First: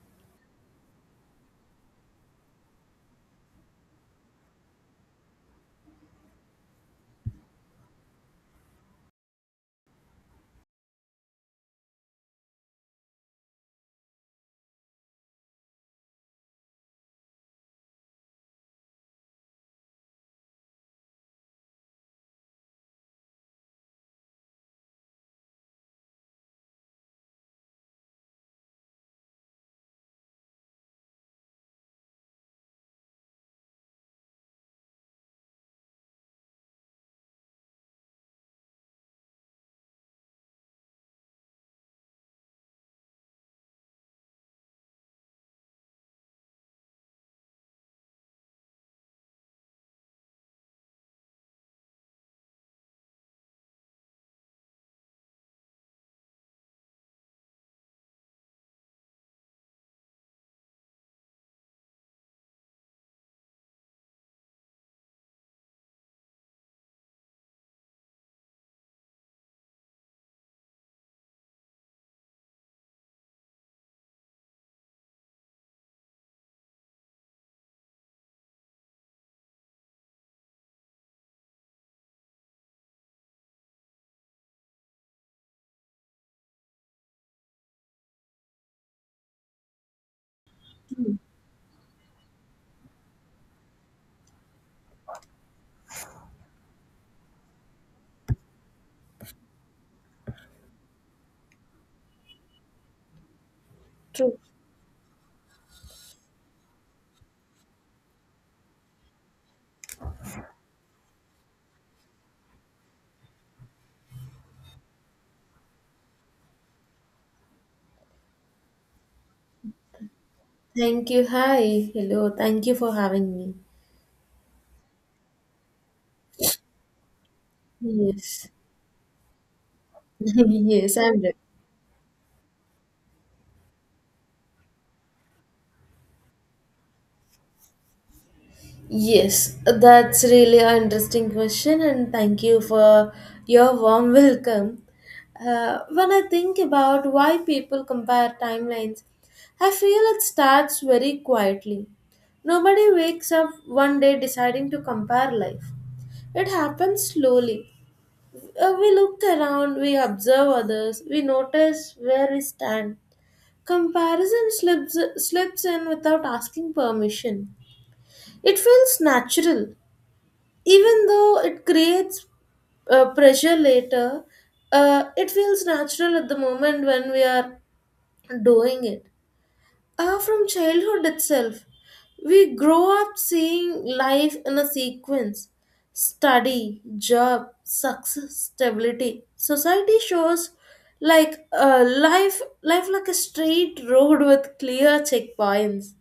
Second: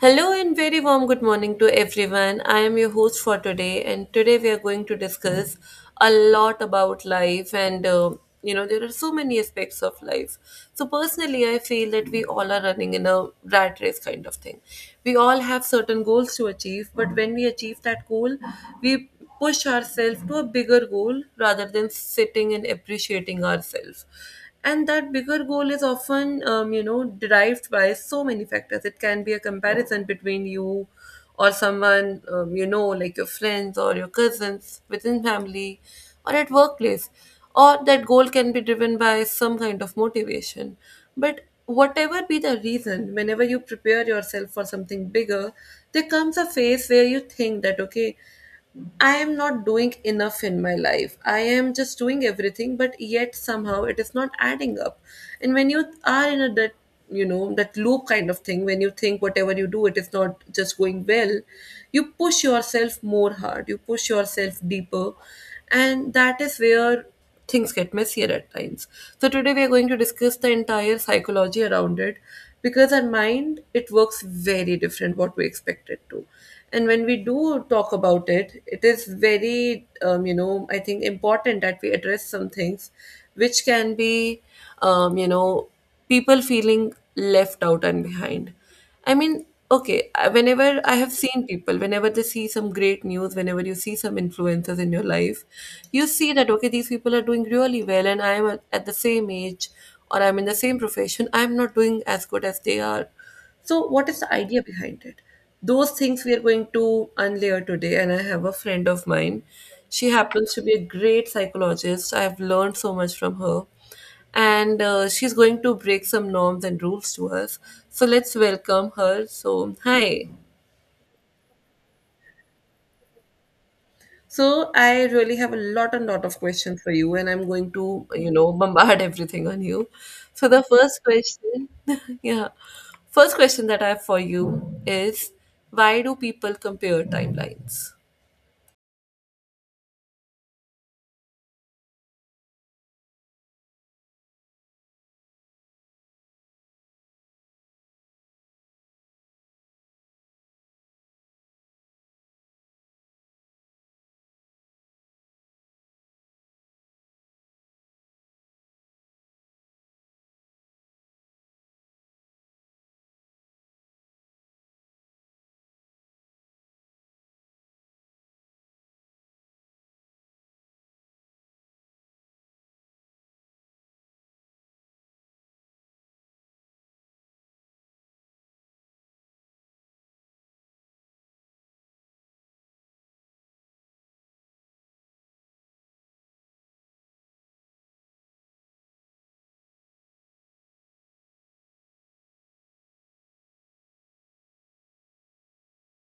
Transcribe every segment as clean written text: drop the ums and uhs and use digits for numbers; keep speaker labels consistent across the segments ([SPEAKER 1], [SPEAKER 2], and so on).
[SPEAKER 1] Hello and very warm good morning to everyone. I am your host for today, and today we are going to discuss a lot about life, and you know, there are so many aspects of life. So personally, I feel that we all are running in a rat race kind of thing. We all have certain goals to achieve, but when we achieve that goal, we push ourselves to a bigger goal rather than sitting and appreciating ourselves, and that bigger goal is often derived by so many factors. It can be a comparison between you or someone, like your friends or your cousins within family or at workplace, or that goal can be driven by some kind of motivation. But whatever be the reason, whenever you prepare yourself for something bigger, there comes a phase where you think that, okay, I am not doing enough in my life. I am just doing everything, but yet somehow it is not adding up. And when you are in a that you know that loop kind of thing, when you think whatever you do, it is not just going well, you push yourself more hard. You push yourself deeper, and that is where things get messier at times. So today we are going to discuss the entire psychology around it, because our mind, it works very different what we expect it to. And when we do talk about it, it is very I think important that we address some things which can be, um, you know people feeling left out and behind. I mean, okay, whenever I have seen people, whenever they see some great news, whenever you see some influencers in your life, you see that, okay, these people are doing really well, and I am at the same age, or I'm in the same profession, I'm not doing as good as they are. So what is the
[SPEAKER 2] True.
[SPEAKER 1] idea behind it? Those things we are going to unlayer today, and I have a friend of mine. She happens to be a great psychologist. I have learned so much from her, and she's going to break some norms and rules to us. So let's welcome her. So, hi.
[SPEAKER 2] Thank you. Hi. Hello. Thank you for having me.
[SPEAKER 1] So, I really have a lot and lot of questions for you, and I'm going to, you
[SPEAKER 2] Yes.
[SPEAKER 1] know, bombard everything on you. So, the
[SPEAKER 2] Yes,
[SPEAKER 1] first
[SPEAKER 2] I'm ready.
[SPEAKER 1] question, yeah, first question that I have for you is, why do people compare timelines?
[SPEAKER 2] Yes, that's really an interesting question, and thank you for your warm welcome. When I think about why people compare timelines, I feel it starts very quietly. Nobody wakes up one day deciding to compare life. It happens slowly. We look around, we observe others, we notice where we stand. Comparison slips in without asking permission. It feels natural, even though it creates pressure later. It feels natural at the moment when we are doing it. From childhood itself, we grow up seeing life in a sequence: study, job, success, stability. Society shows like life like a straight road with clear checkpoints.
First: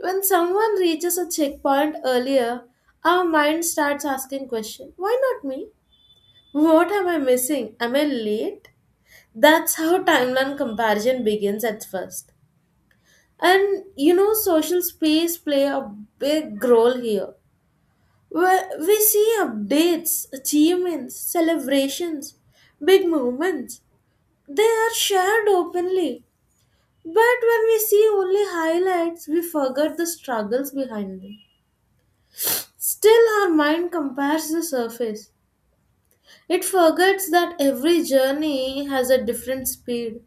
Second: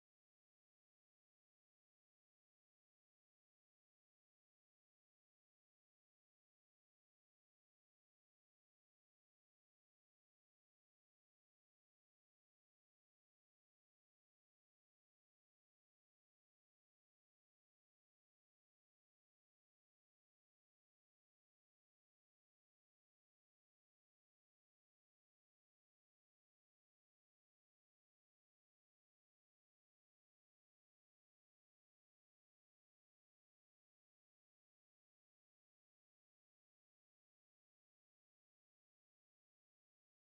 [SPEAKER 2] When someone reaches a checkpoint earlier, our mind starts asking questions. Why not me? What am I missing? Am I late? That's how timeline comparison begins at first. And social space play a big role here, where we see updates, achievements, celebrations, big moments. They are shared openly. But when we see only highlights, we forget the struggles behind them. Still, our mind compares the surface. It forgets that every journey has a different speed.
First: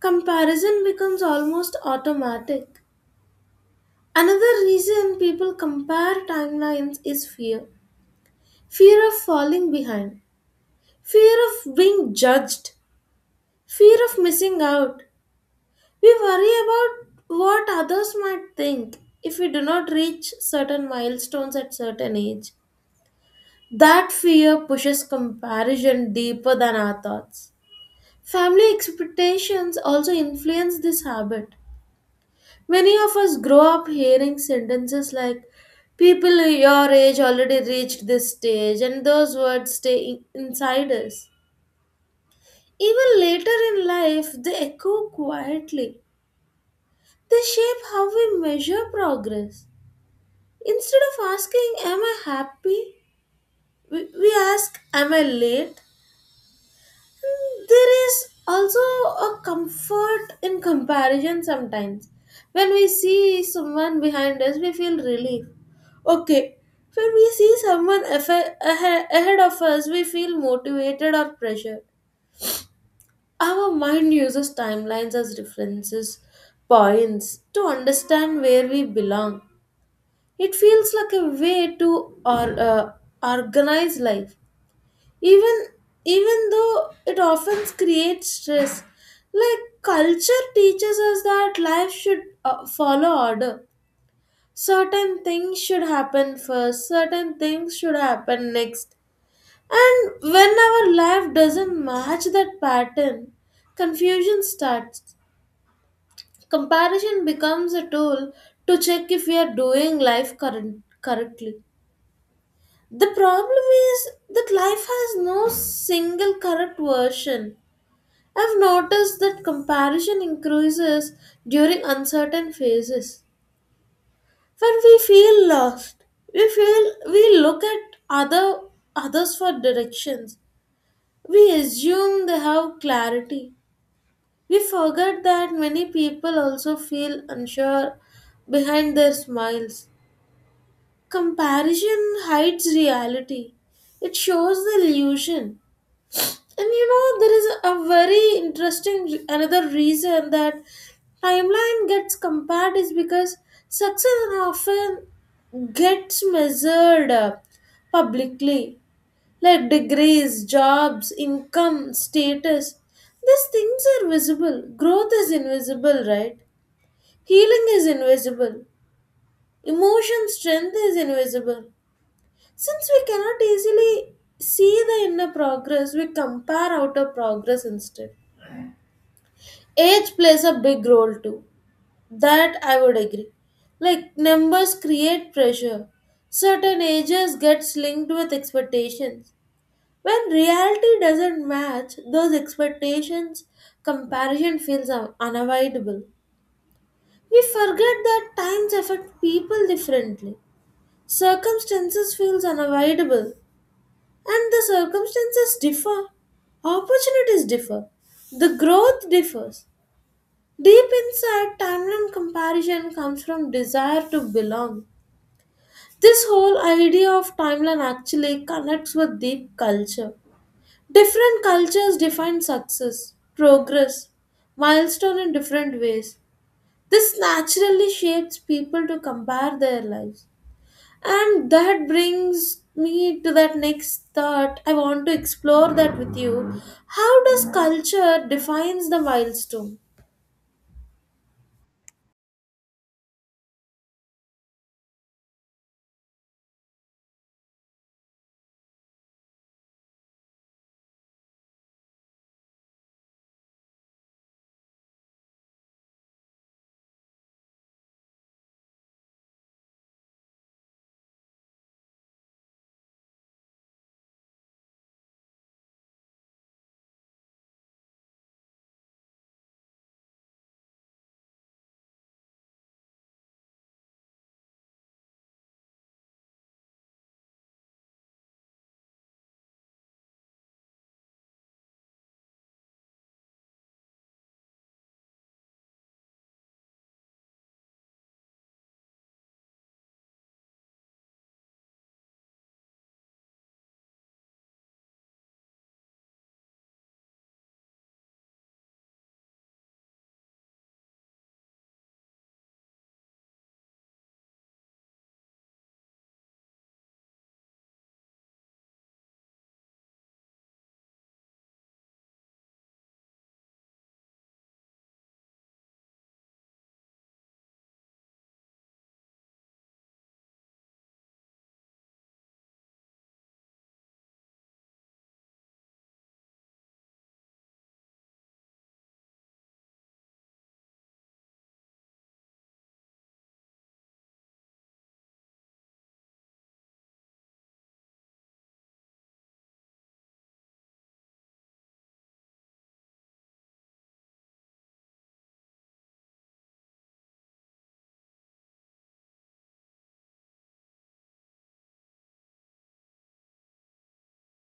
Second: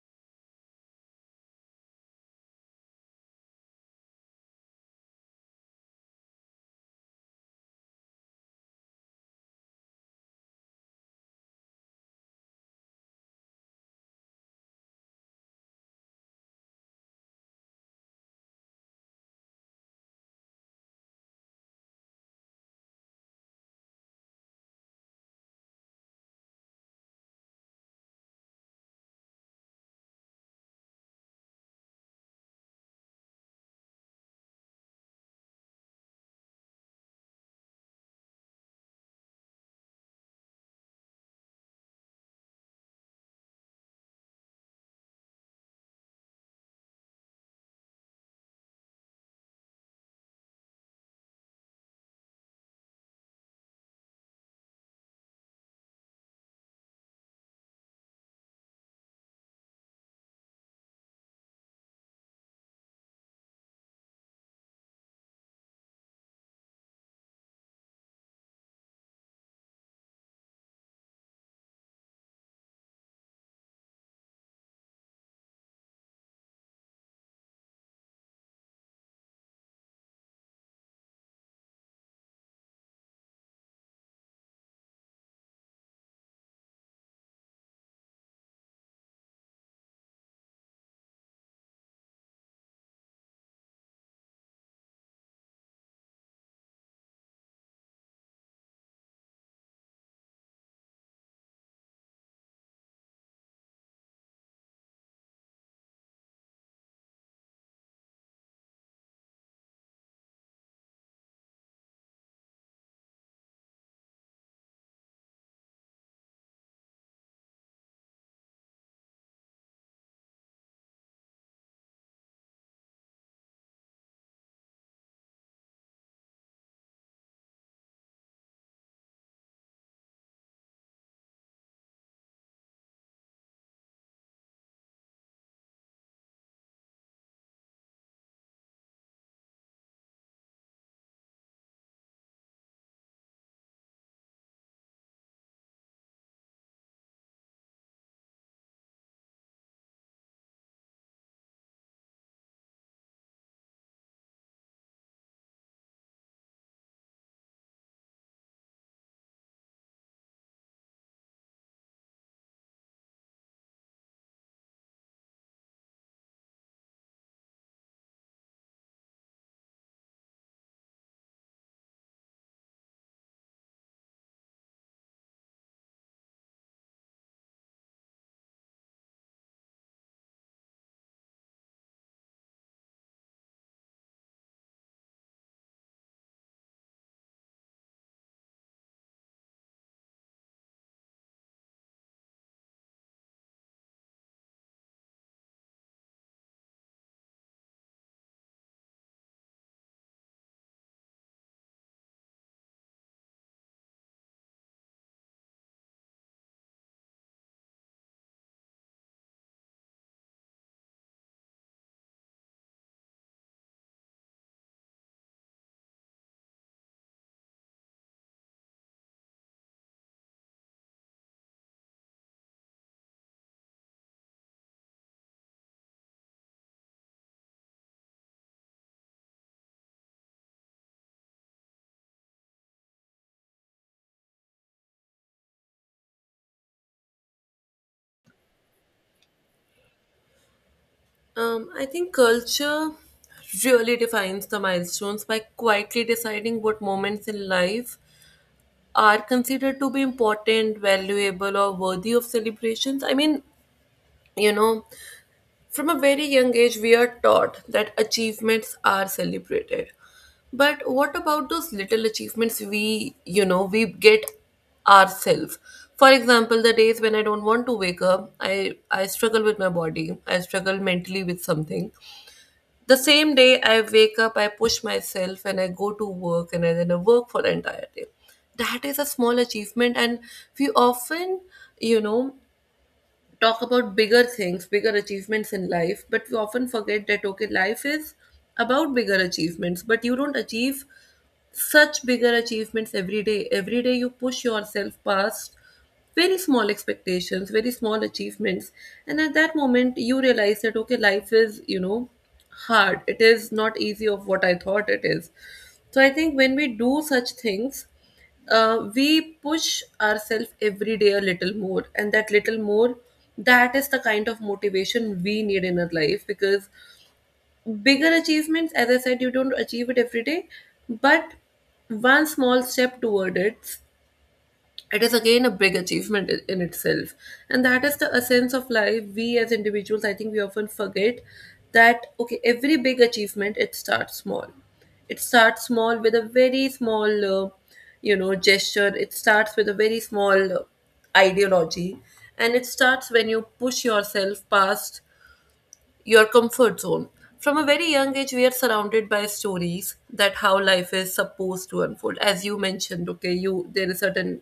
[SPEAKER 2] Comparison becomes almost automatic. Another reason people compare timelines is fear fear of falling behind, fear of being judged, fear of missing out. We worry about what others might think if we do not reach certain milestones at certain age. That fear pushes comparison deeper than our thoughts. Family expectations also influence this habit. Many of us grow up hearing sentences like, "People your age already reached this stage," and those words stay inside us. Even later in life, they echo quietly. They shape how we measure progress. Instead of asking, "Am I happy?" we ask, "Am I late?" There is also a comfort in comparison sometimes. When we see someone behind us, we feel relief. Okay, when we see someone ahead of us, we feel motivated or pressured. Our mind uses timelines as references points to understand where we belong. It feels like a way to or, uh, organize life, even even though it often creates stress. Like culture teaches us that life should follow order, certain things should happen first, certain things should happen next, and when our life doesn't match that pattern, confusion starts. Comparison becomes a tool to check if we are doing life correctly. The problem is that life has no single correct version. I've noticed that comparison increases during uncertain phases. When we feel lost, we feel we look at others for directions. We assume they have clarity. We forget that many people also feel unsure behind their smiles. Comparison hides reality. It shows the illusion. And there is a very interesting another reason that timeline gets compared: is because success often gets measured publicly, like degrees, jobs, income, status. These things are visible. Growth is invisible, right? Healing is invisible. Emotion strength is invisible. Since we cannot easily see the inner progress, we compare outer progress instead. Age plays a big role too. That I would agree. Like numbers create pressure. Certain ages gets linked with expectations. When reality doesn't match those expectations, comparison feels unavoidable. We forget that times affect people differently. Circumstances feels unavoidable and the circumstances differ. Opportunities differ. The growth differs. Deep inside, timeline comparison comes from desire to belong. This whole idea of timeline actually connects with deep culture. Different cultures define success, progress, milestone in different ways. This naturally shapes people to compare their lives. And that brings me to that next thought. I want to explore that with you. How does culture defines the milestone?
[SPEAKER 1] I think culture really defines the milestones by quietly deciding what moments in life are considered to be important, valuable, or worthy of celebrations. I mean, you know, from a very young age, we are taught that achievements are celebrated. But what about those little achievements we, you know, we get ourselves? For example, the days when I don't want to wake up, I struggle with my body, I struggle mentally with something. The same day I wake up, I push myself and I go to work, and I then I work for the entire day. That is a small achievement, and we often, you know, talk about bigger things, bigger achievements in life, but we often forget that, okay, life is about bigger achievements, but you don't achieve such bigger achievements every day. Every day you push yourself past very small expectations, very small achievements, and at that moment you realize that, okay, life is, you know, hard. It is not easy of what I thought it is. So I think when we do such things, we push ourselves every day a little more, and that little more, that is the kind of motivation we need in our life, because bigger achievements, as I said, you don't achieve it every day. But one small step toward it, it is again a big achievement in itself, and that is the essence of life. We as individuals, I think we often forget that, okay, every big achievement, it starts small. It starts small with a very small you know gesture. It starts with a very small ideology, and it starts when you push yourself past your comfort zone. From a very young age, we are surrounded by stories that how life is supposed to unfold. As you mentioned, okay, you there is certain,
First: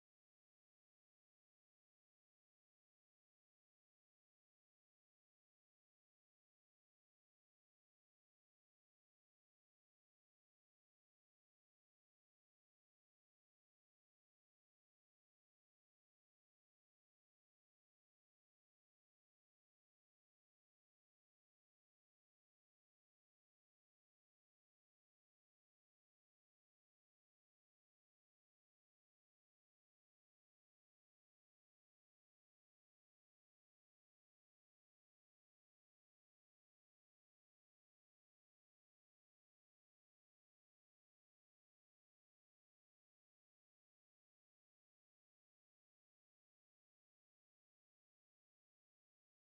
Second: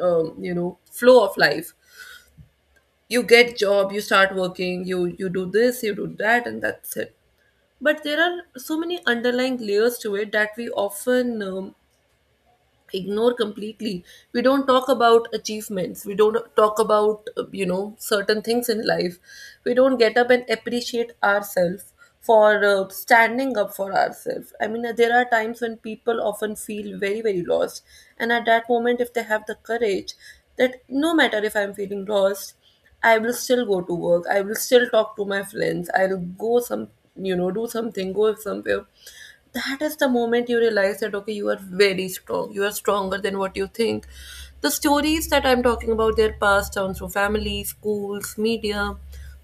[SPEAKER 1] you know, flow of life. You get job, you start working, you do this, you do that, and that's it. But there are so many underlying layers to it that we often ignore completely. We don't talk about achievements, we don't talk about, you know, certain things in life. We don't get up and appreciate ourselves for standing up for ourselves. I mean, there are times when people often feel very very lost, and at that moment, if they have the courage that no matter if I'm feeling lost, I will still go to work. I will still talk to my friends. I'll go some, you know, do something, go somewhere. That is the moment you realize that, okay, you are very strong. You are stronger than what you think. The stories that I'm talking about, they're passed down through family, schools, media.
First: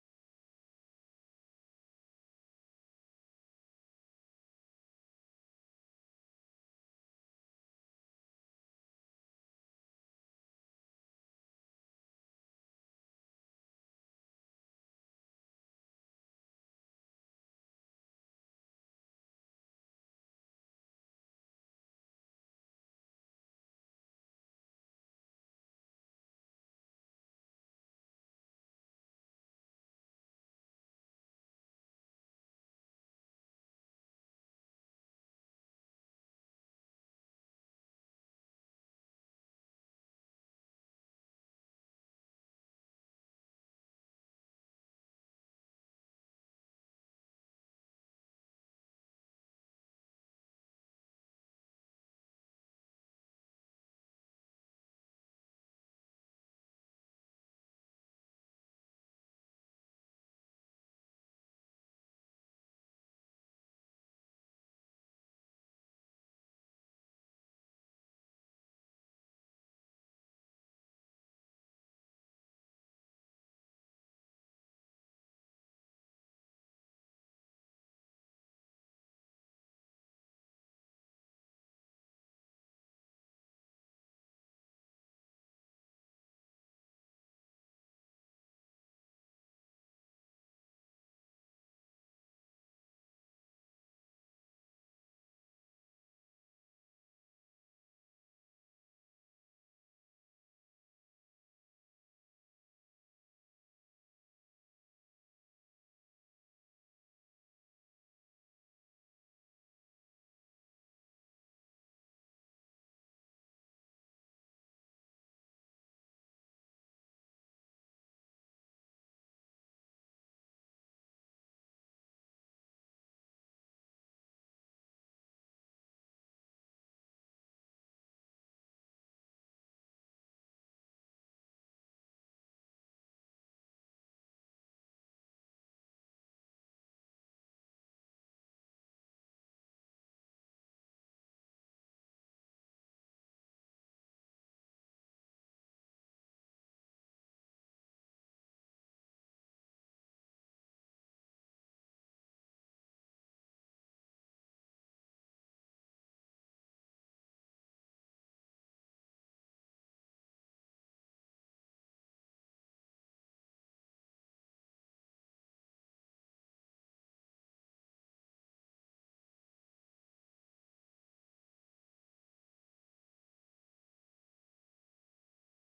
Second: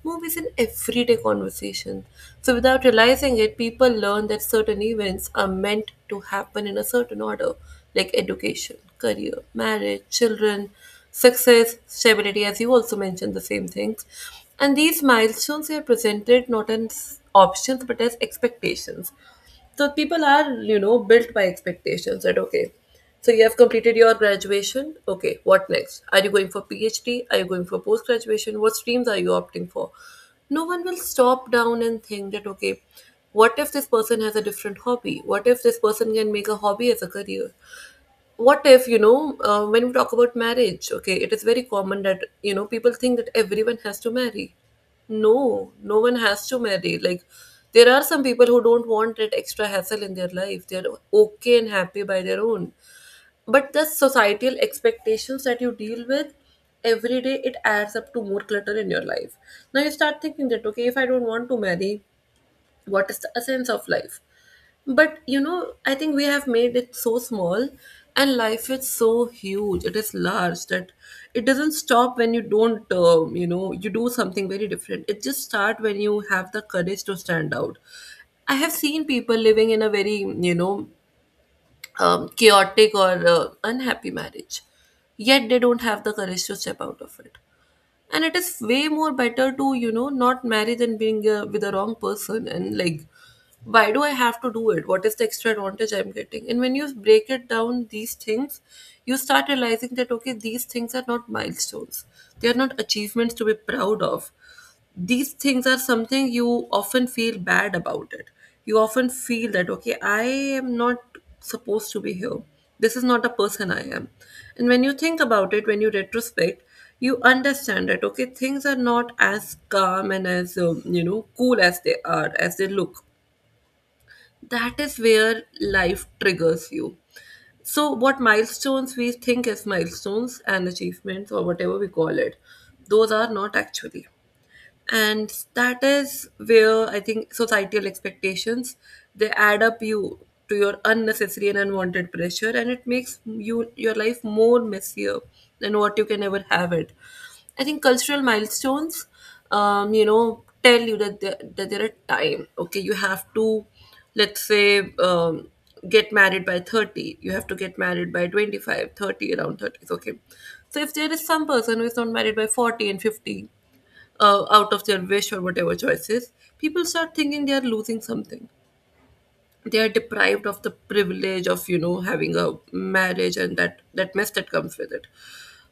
[SPEAKER 1] Movies in everyday conversation. So without realizing it, people learn that certain events are meant to happen in a certain order, like education, career, marriage, children, success, stability, as you also mentioned the same things. And these milestones are presented not as options but as expectations. So people are, you know, built by expectations that, okay, so you have completed your graduation. Okay, what next? Are you going for PhD? Are you going for post graduation? What streams are you opting for? No one will stop down and think that, okay, what if this person has a different hobby? What if this person can make a hobby as a career? What if, you know, when we talk about marriage, okay, it is very common that, you know, people think that everyone has to marry. No, no one has to marry. Like, there are some people who don't want that extra hassle in their life. They're okay and happy by their own. But the societal expectations that you deal with every day, it adds up to more clutter in your life. Now you start thinking that, okay, if I don't want to marry, what is the essence of life? But you know, I think we have made it so small, and life is so huge. It is large that it doesn't stop when you don't, you know, you do something very different. It just start when you have the courage to stand out. I have seen people living in a very, you know, chaotic or unhappy marriage, yet they don't have the courage to step out of it, and it is way more better to, you know, not marry than being, with the wrong person. And like, why do I have to do it? What is the extra advantage I'm getting? And when you break it down these things, you start realizing that, okay, these things are not milestones. They are not achievements to be proud of. These things are something you often feel bad about it. You often feel that, okay, I am not supposed to be here. This is not the person I am. And when you think about it, when you retrospect, you understand that, okay, things are not as calm and as, you know, cool as they are as they look. That is where life triggers you. So what milestones we think as milestones and achievements or whatever we call it, those are not actually. And that is where I think societal expectations, they add up you to your unnecessary and unwanted pressure, and it makes you your life more messier than what you can ever have it. I think cultural milestones, you know, tell you that that there are time, okay, you have to, let's say, get married by 30. You have to get married by 25, 30, around 30, okay. So if there is some person who is not married by 40 and 50, out of their wish or whatever choices, people start thinking they are losing something. They are deprived of the privilege of, you know, having a marriage, and that that mess that comes with it.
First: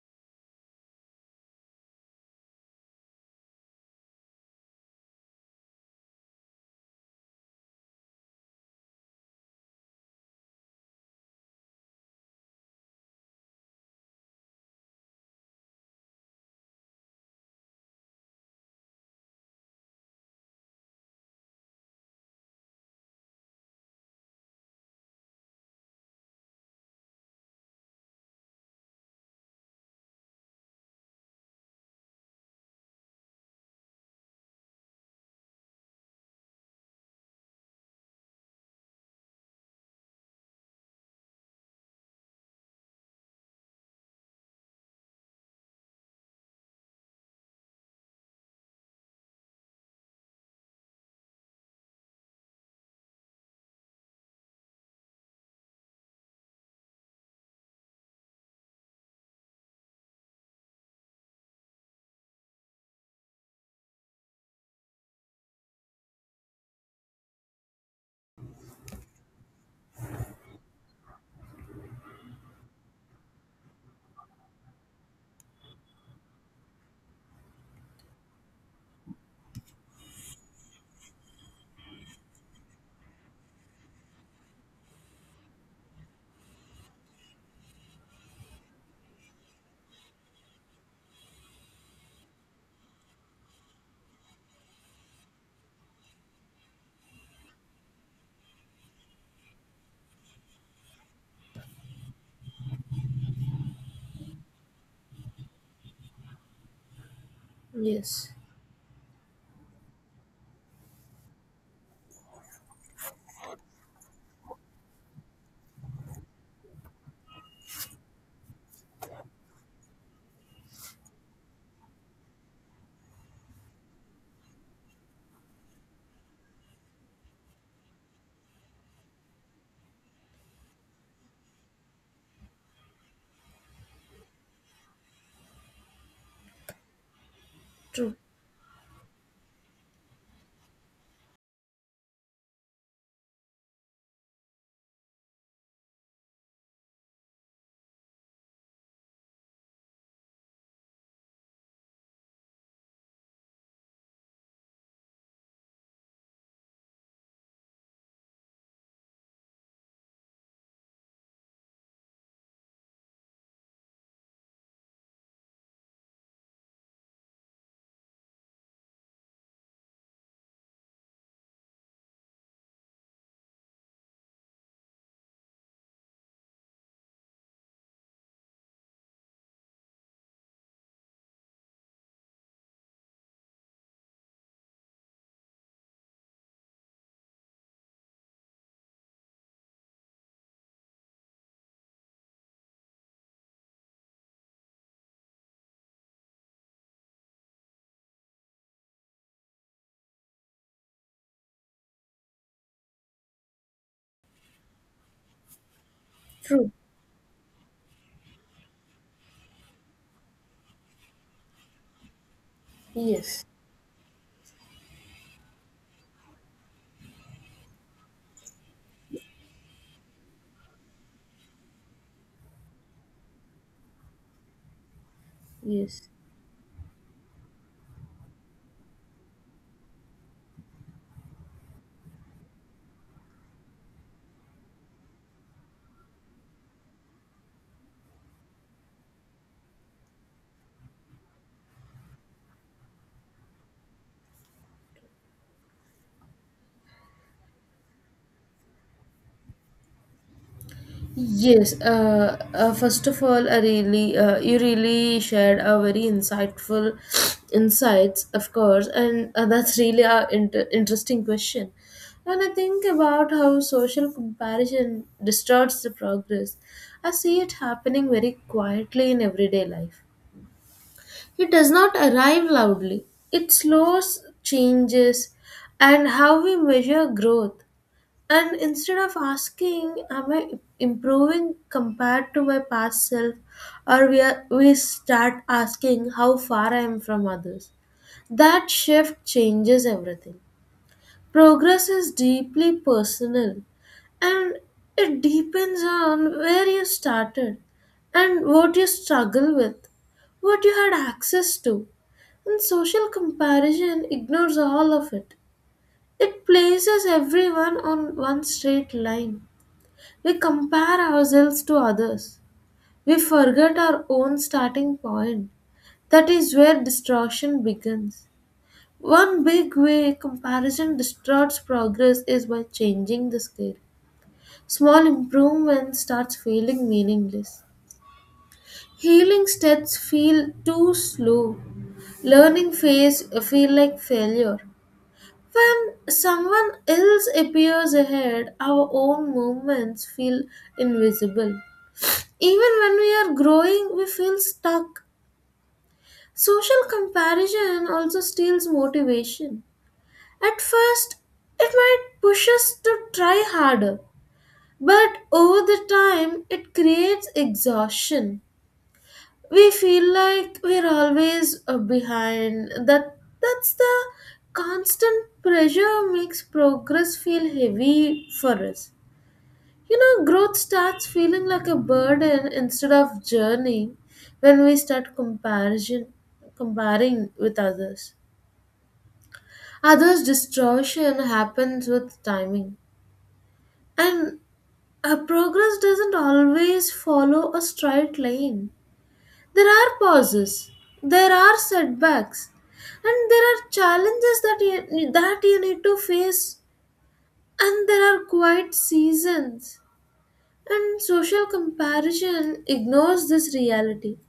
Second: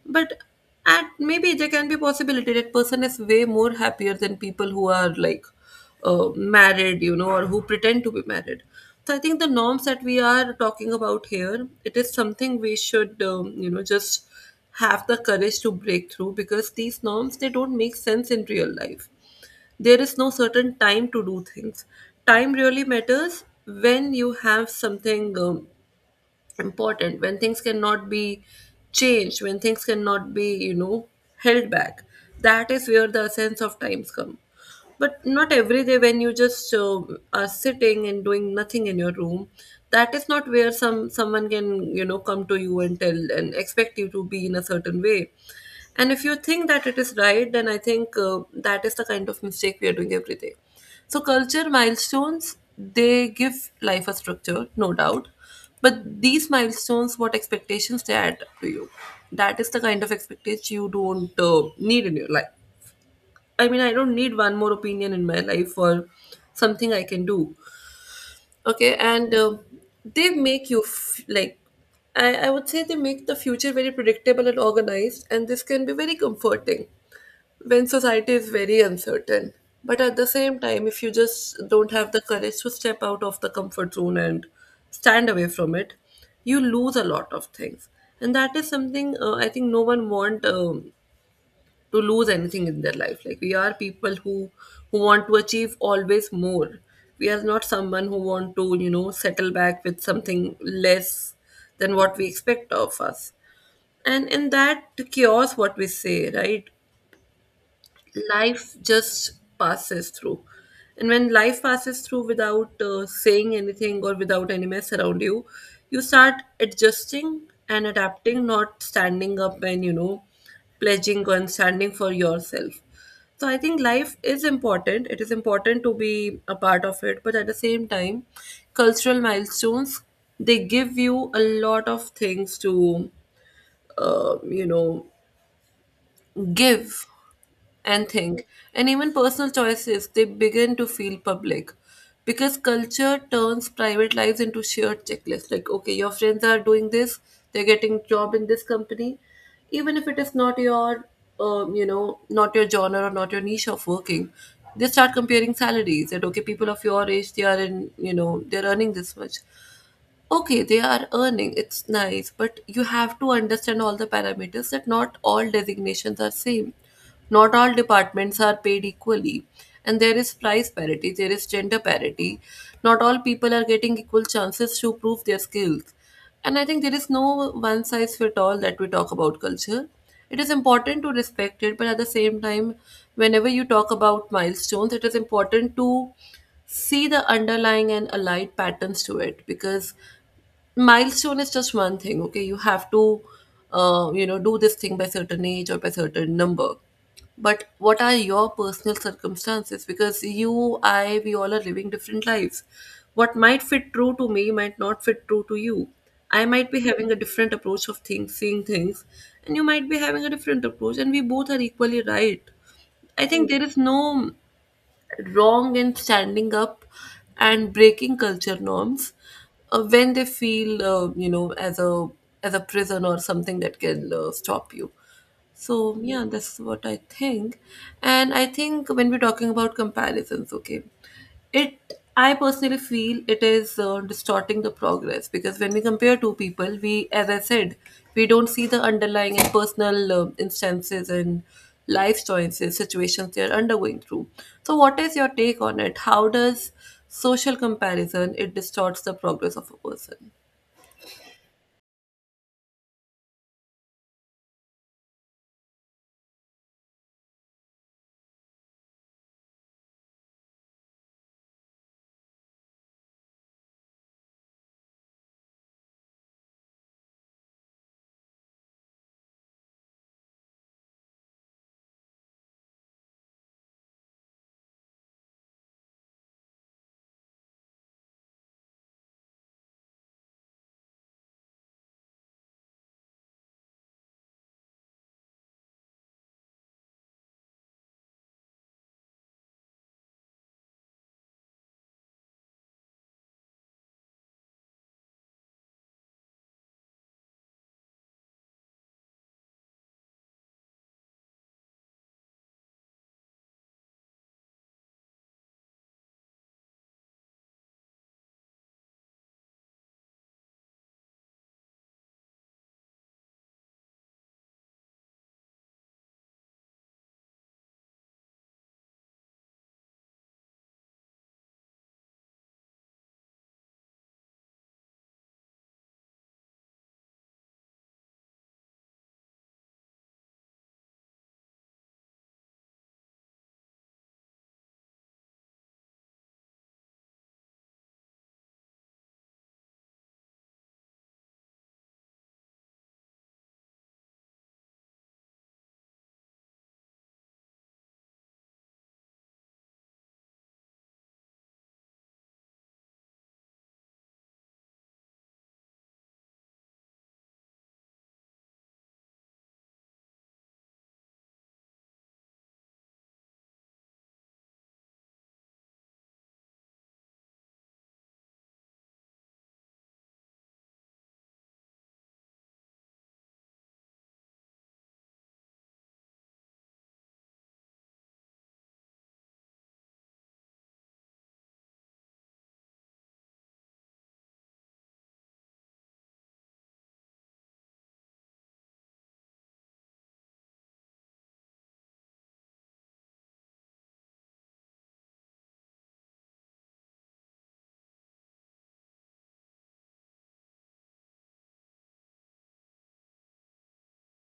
[SPEAKER 1] But and maybe there can be a possibility that person is way more happier than people who are like, married, you know, or who pretend to be married. So I think the norms that we are talking about here, it is something we should, you know, just have the courage to break through, because these norms, they don't make sense in real life. There is no certain time to do things. Time really matters when you have something important, when things cannot be changed, when things cannot be held back. That is where the sense of times come. But not every day when you just are sitting and doing nothing in your room. That is not where someone can come to you and tell and expect you to be in a certain way. And if you think that it is right, then I think that is the kind of mistake we are doing every day. So culture milestones, they give life a structure, no doubt, but these milestones, what expectations they add to you, that is the kind of expectation you don't need in your life. I mean, I don't need one more opinion in my life or something I can do. Okay, and they make you like, I would say they make the future very predictable and organized, and this can be very comforting when society is very uncertain. But at the same time, if you just don't have the courage to step out of the comfort zone and stand away from it, you lose a lot of things. And that is something I think no one want to lose anything in their life. Like, we are people who want to achieve always more. We are not someone who want to settle back with something less than what we expect of us. And in that chaos, what we say, right,
[SPEAKER 2] Yes,
[SPEAKER 1] life just passes through. And when life passes through without saying anything or without any mess around you, you start adjusting and adapting, not standing up and pledging and standing for yourself. So I think life is important, it is important to be a part of it, but at the same time, cultural milestones, they give you a lot of things to uh, you know give and
[SPEAKER 2] true,
[SPEAKER 1] think, and even personal choices, they begin to feel public. Because culture turns private lives into shared checklists. Like, okay, your friends are doing this, they're getting job in this company. Even if it is not your, not your genre or not your niche of working, they start comparing salaries. That, okay, people of your age, they are in, they're earning this much. Okay, they are earning, it's nice, but you have to understand all the parameters, that not all designations are same, not all departments are paid equally, and there is price parity, there is gender parity, not all people are getting equal chances to prove their skills. And I think there is no one size fit all that we talk about culture. It is important to respect it, but at the same time, whenever you talk about milestones, it is important to see the underlying and allied patterns to it, because milestone is just one thing. Okay, you have to do this thing by certain age or by certain number, but what are your personal circumstances? Because you I we all are living different lives. What might fit true to me might not fit true to you. I might
[SPEAKER 2] true.
[SPEAKER 1] be having a different approach of things, seeing things, and you might be having a different approach, and we both are equally right. I
[SPEAKER 2] Yes.
[SPEAKER 1] think there is no wrong in standing up and breaking culture norms when they feel as a prison or something that can stop you. So
[SPEAKER 2] Yes.
[SPEAKER 1] yeah, that's what I think. And I think when we're talking about comparisons, okay, it, I personally feel it is distorting the progress, because when we compare two people, we, as I said, we don't see the underlying and personal instances and life choices, situations they are undergoing through. So what is your take on it? How does social comparison, it distorts the progress of a person?
[SPEAKER 2] Yes. First of all, you really shared a very insightful insights, of course, and that's really a interesting question. And I think about how social comparison distorts the progress. I see it happening very quietly in everyday life. It does not arrive loudly. It slows changes and how we measure growth. And instead of asking, "Am I improving compared to my past self?" Or we start asking how far I am from others. That shift changes everything. Progress is deeply personal, and it depends on where you started and what you struggle with, what you had access to. And social comparison ignores all of it. It places everyone on one straight line. We compare ourselves to others. We forget our own starting point. That is where destruction begins. One big way comparison distorts progress is by changing the scale. Small improvement starts feeling meaningless. Healing steps feel too slow. Learning phase feel like failure. When someone else appears ahead, our own movements feel invisible. Even when we are growing, we feel stuck. Social comparison also steals motivation. At first, it might push us to try harder, but over the time, it creates exhaustion. We feel like we're always behind. That's the constant pressure makes progress feel heavy for us. You know, growth starts feeling like a burden instead of journey when we start comparison comparing with others. Others' distortion happens with timing. And our progress doesn't always follow a straight line. There are pauses, there are setbacks, and there are challenges that you need to face, and there are quiet seasons. And social comparison ignores this reality.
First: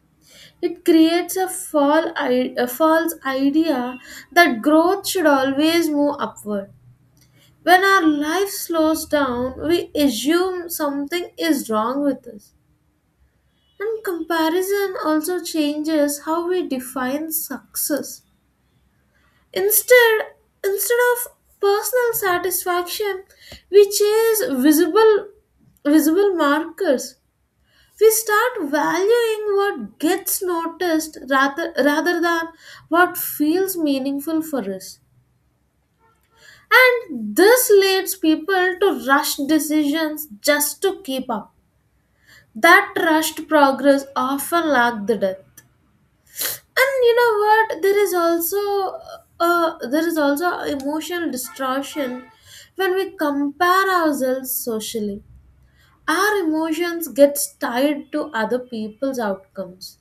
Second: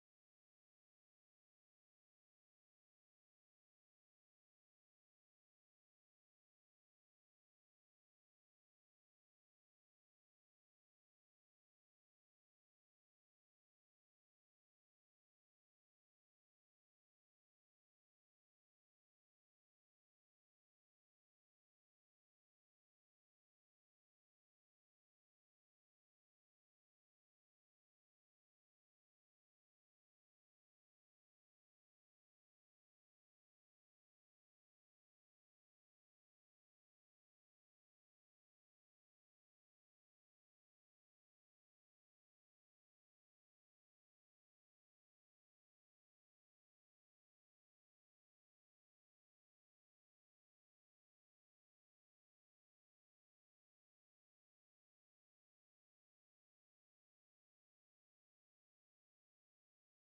[SPEAKER 2] It creates a false idea that growth should always move upward. When our life slows down, we assume something is wrong with us. And comparison also changes how we define success. Instead, instead of personal satisfaction, we chase visible markers. We start valuing what gets noticed rather than what feels meaningful for us. And this leads people to rush decisions just to keep up. That rushed progress often lacks the depth. And you know what? There is also emotional distortion when we compare ourselves socially. Our emotions get tied to other people's outcomes,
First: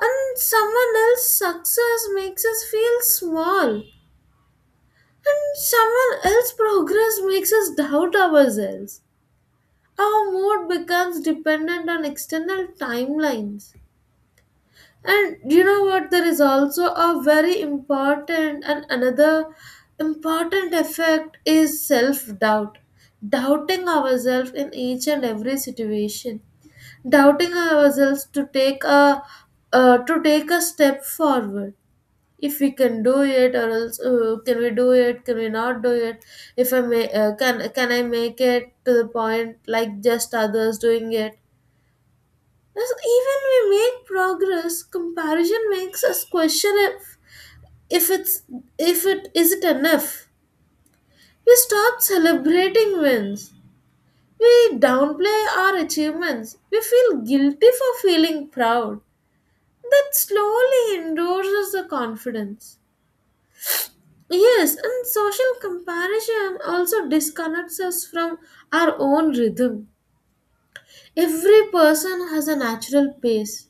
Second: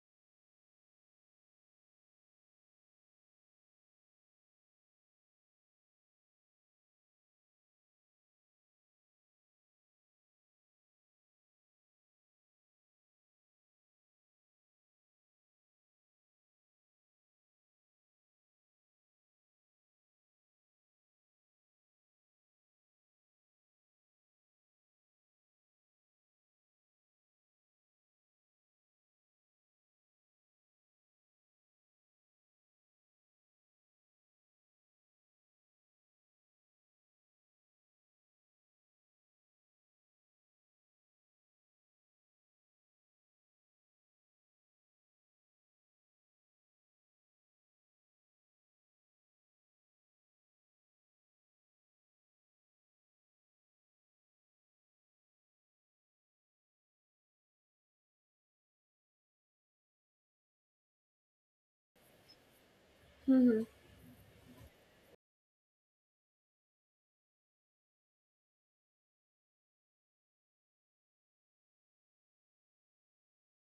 [SPEAKER 2] and someone else's success makes us feel small, and someone else's progress makes us doubt ourselves. Our mood becomes dependent on external timelines. And you know what, there is also a very important and another important effect: is self doubt, doubting ourselves in each and every situation, doubting ourselves to take a to take a step forward. If we can do it, or else can we do it, can we not do it? If I may, can I make it to the point like just others doing it? Thus, even we make progress, comparison makes us question if it's if it is it enough. We stop celebrating wins. We downplay our achievements. We feel guilty for feeling proud. That slowly endorses the confidence. Yes, and social comparison also disconnects us from our own rhythm. Every person has a natural pace.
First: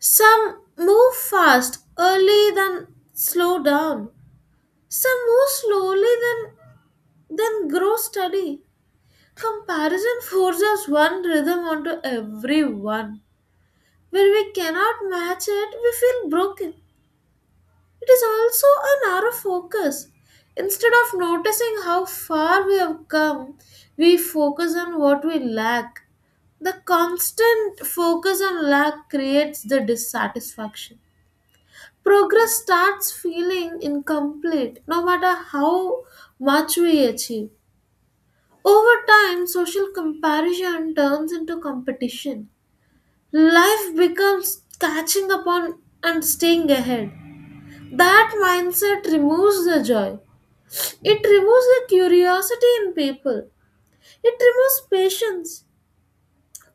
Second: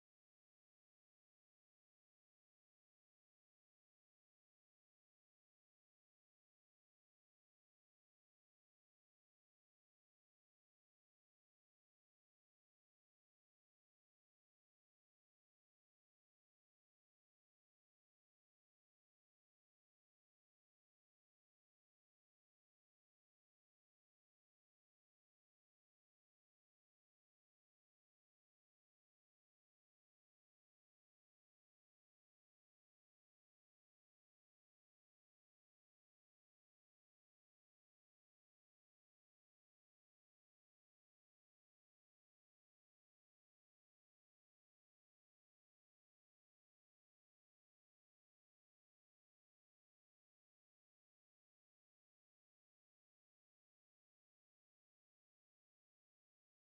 [SPEAKER 2] Some move fast, early, then slow down. Some move slowly, then grow steady. Comparison forces one rhythm onto everyone. When we cannot match it, we feel broken. It is also a narrow focus. Instead of noticing how far we have come, we focus on what we lack. The constant focus on lack creates the dissatisfaction. Progress starts feeling incomplete no matter how much we achieve. Over time, social comparison turns into competition. Life becomes catching up on and staying ahead. That mindset removes the joy. It removes the curiosity in people. It removes patience.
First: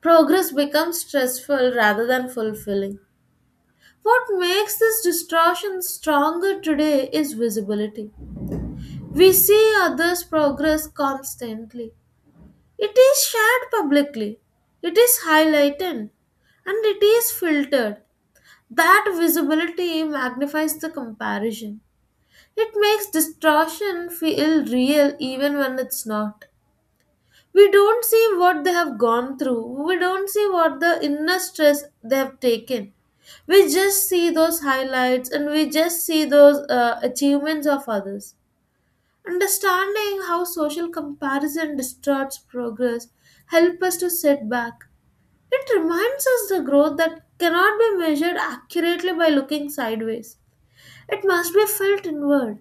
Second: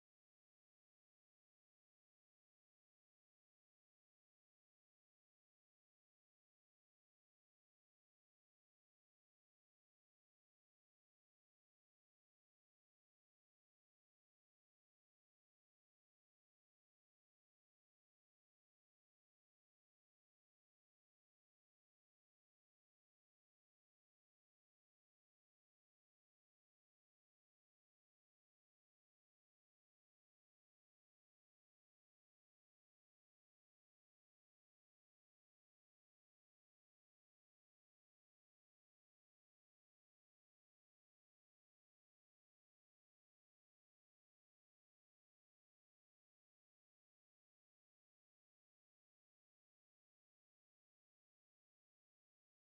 [SPEAKER 2] Progress becomes stressful rather than fulfilling. What makes this distortion stronger today is visibility. We see others' progress constantly. It is shared publicly. It is highlighted, and it is filtered. That visibility magnifies the comparison. It makes distortion feel real even when it's not. We don't see what they have gone through. We don't see what the inner stress they have taken. We just see those highlights, and we just see those achievements of others. Understanding how social comparison distorts progress help us to sit back. It reminds us the growth that cannot be measured accurately by looking sideways. It must be felt inward.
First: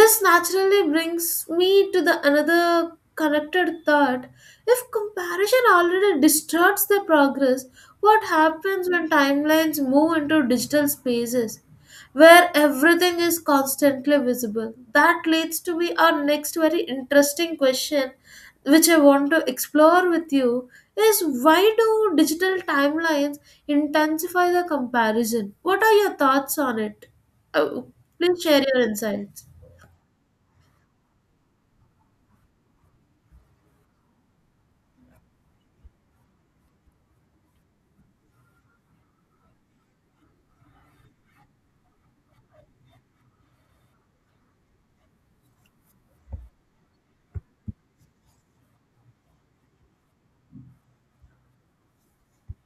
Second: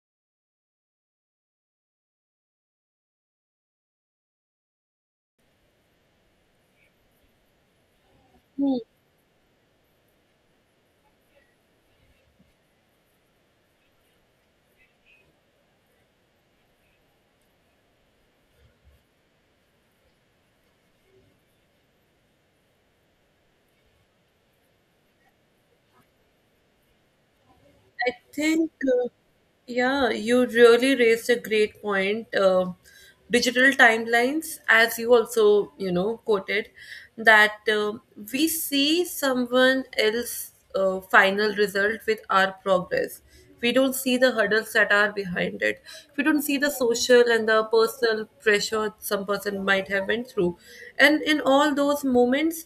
[SPEAKER 2] This naturally brings me to the another connected thought. If comparison already distorts the progress, what happens when timelines move into digital spaces where everything is constantly visible? That leads to be our next very interesting question, which I want to explore with you, is: why do digital timelines intensify the comparison? What are your thoughts on it? Oh,
[SPEAKER 1] I
[SPEAKER 2] please share
[SPEAKER 1] think,
[SPEAKER 2] your insights.
[SPEAKER 1] yeah, you really raised a great point. Digital timelines, as you also, quoted, that we see someone else's final result with our progress. We don't see the hurdles that are behind it. We don't see the social and the personal pressure some person might have went through. And in all those moments,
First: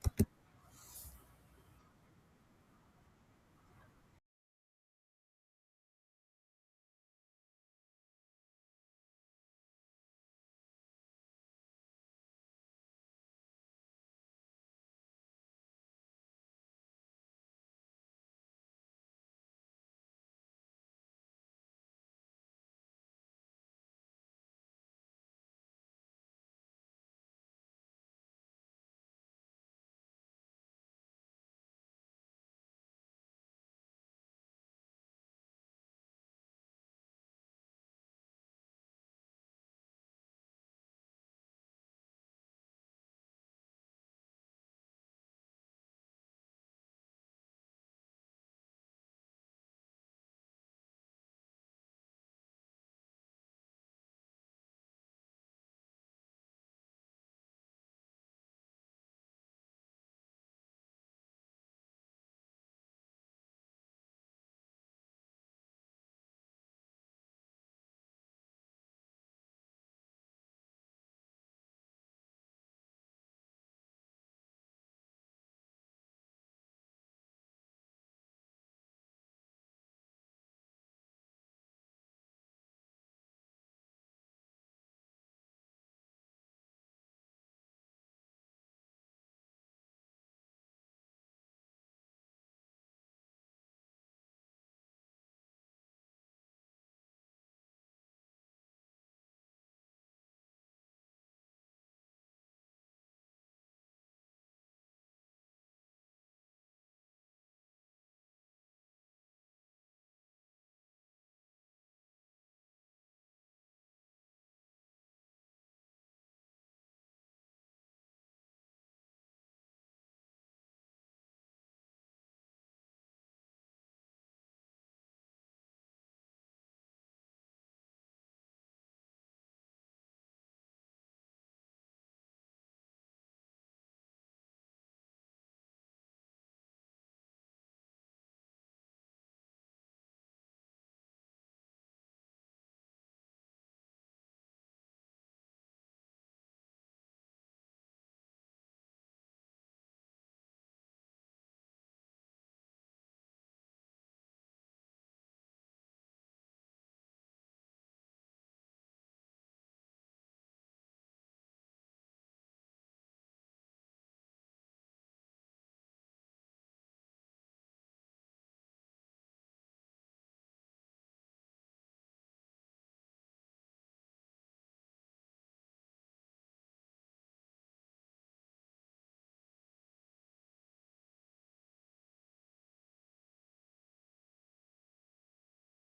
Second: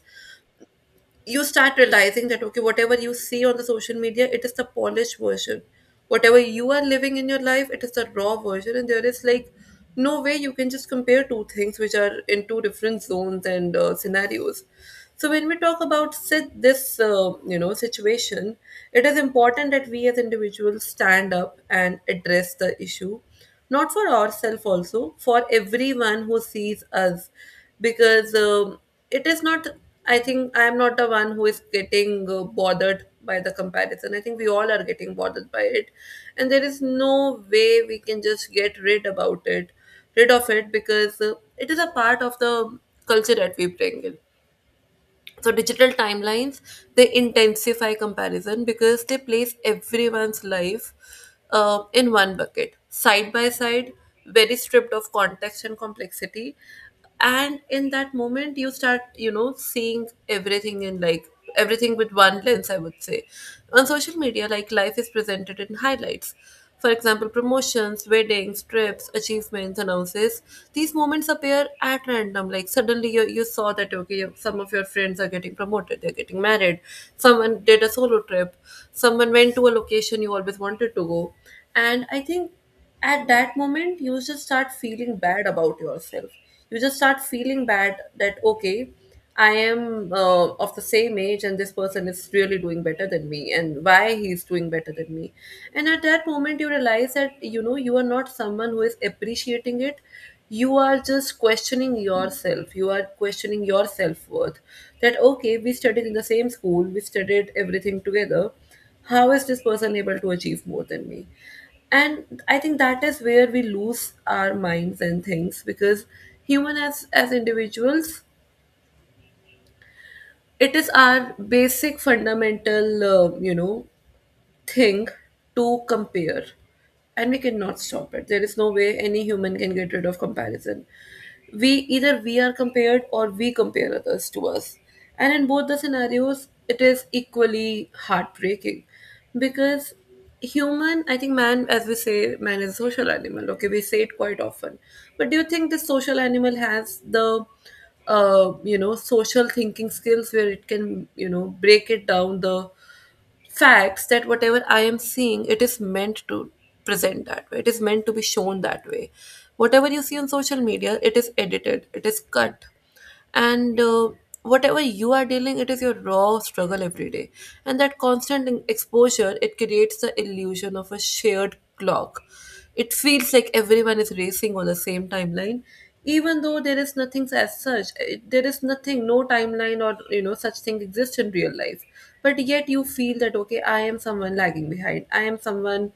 [SPEAKER 1] you start realizing that okay, whatever you see on the social media, it is the polished version, whatever you are living in your life, it is the raw version, and there is like no way you can just compare two things which are in two different zones and scenarios. So when we talk about sit this situation, it is important that we as individuals stand up and address the issue, not for ourselves, also for everyone who sees us. Because it is not, I think I am not the one who is getting bothered by the comparison, I think we all are getting bothered by it. And there is no way we can just get rid about it rid of it, because it is a part of the culture that we bring in. So digital timelines, they intensify comparison because they place everyone's life in one bucket, side by side, very stripped of context and complexity. And in that moment, you start, seeing everything in like everything with one lens. I would say, on social media, like, life is presented in highlights. For example, promotions, weddings, trips, achievements, announces. These moments appear at random. Like, suddenly you saw that, okay, some of your friends are getting promoted, they're getting married. Someone did a solo trip. Someone went to a location you always wanted to go. And I think at that moment you just start feeling bad about yourself, you just start feeling bad that okay, I am of the same age and this person is really doing better than me, and why he's doing better than me? And at that moment you realize that you are not someone who is appreciating it, you are just questioning yourself, you are questioning your self-worth. That okay, we studied in the same school, we studied everything together, how is this person able to achieve more than me? And I think that is where we lose our minds and things, because human, as individuals, it is our basic fundamental thing to compare. And we cannot stop it, there is no way any human can get rid of comparison. We, either we are compared or we compare others to us, and in both the scenarios it is equally heartbreaking. Because human, I think, man, as we say, man is a social animal, okay, we say it quite often. But do you think this social animal has the social thinking skills where it can break it down, the facts that whatever I am seeing, it is meant to present that way, it is meant to be shown that way. Whatever you see on social media, it is edited, it is cut, and whatever you are dealing, it is your raw struggle every day. And that constant exposure, it creates the illusion of a shared clock. It feels like everyone is racing on the same timeline, even though there is nothing as such. There is nothing, no timeline or such thing exists in real life. But yet you feel that okay, I am someone lagging behind, I am someone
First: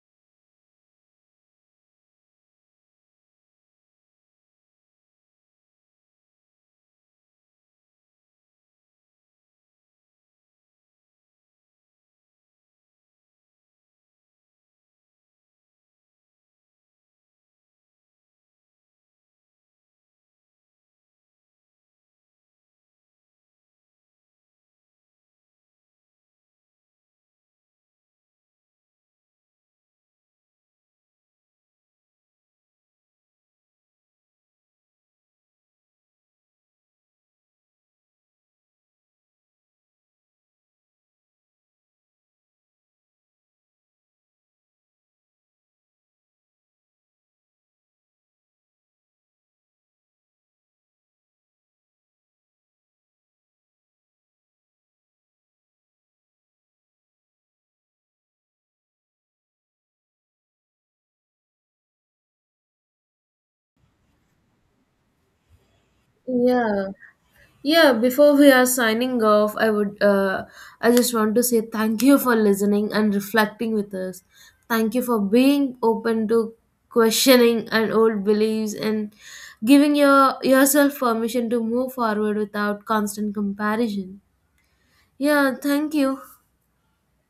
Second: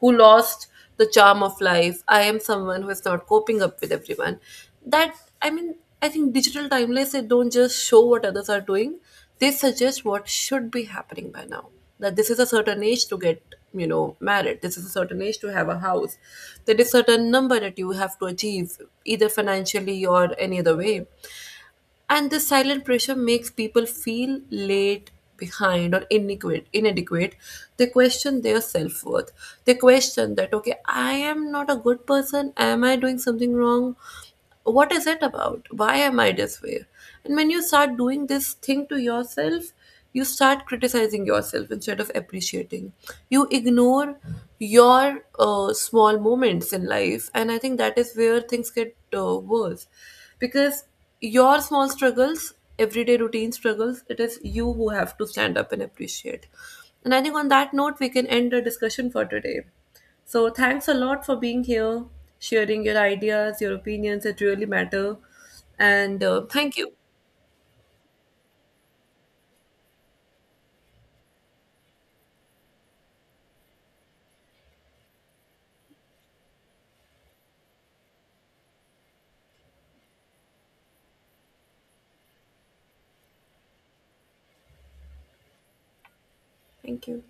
[SPEAKER 1] who lost the charm of life, I am someone who is not coping up with everyone. That, I mean, I think digital timelines, they don't just show what others are doing, they suggest what should be happening by now. That this is a certain age to get married, this is a certain age to have a house, there is certain number that you have to achieve, either financially or any other way. And this silent pressure makes people feel late, behind or inadequate. They question their self-worth, they question that okay, I am not a good person, am I doing something wrong? What is it about, why am I this way? And when you start doing this thing to yourself, you start criticizing yourself instead of appreciating. You ignore your small moments in life, and I think that is where things get worse, because your small struggles, everyday routine struggles, it is you who have to stand up and appreciate. And I think on that note we can end the discussion for today. So thanks a lot for being here, sharing your ideas, your opinions. It really matter. And thank
[SPEAKER 2] Yeah.
[SPEAKER 1] you.
[SPEAKER 2] Yeah, before we are signing off, I would I just want to say thank you for listening and reflecting with us. Thank you for being open to questioning and old beliefs and giving yourself permission to move forward without constant comparison. Yeah, thank you.
[SPEAKER 1] Thank you.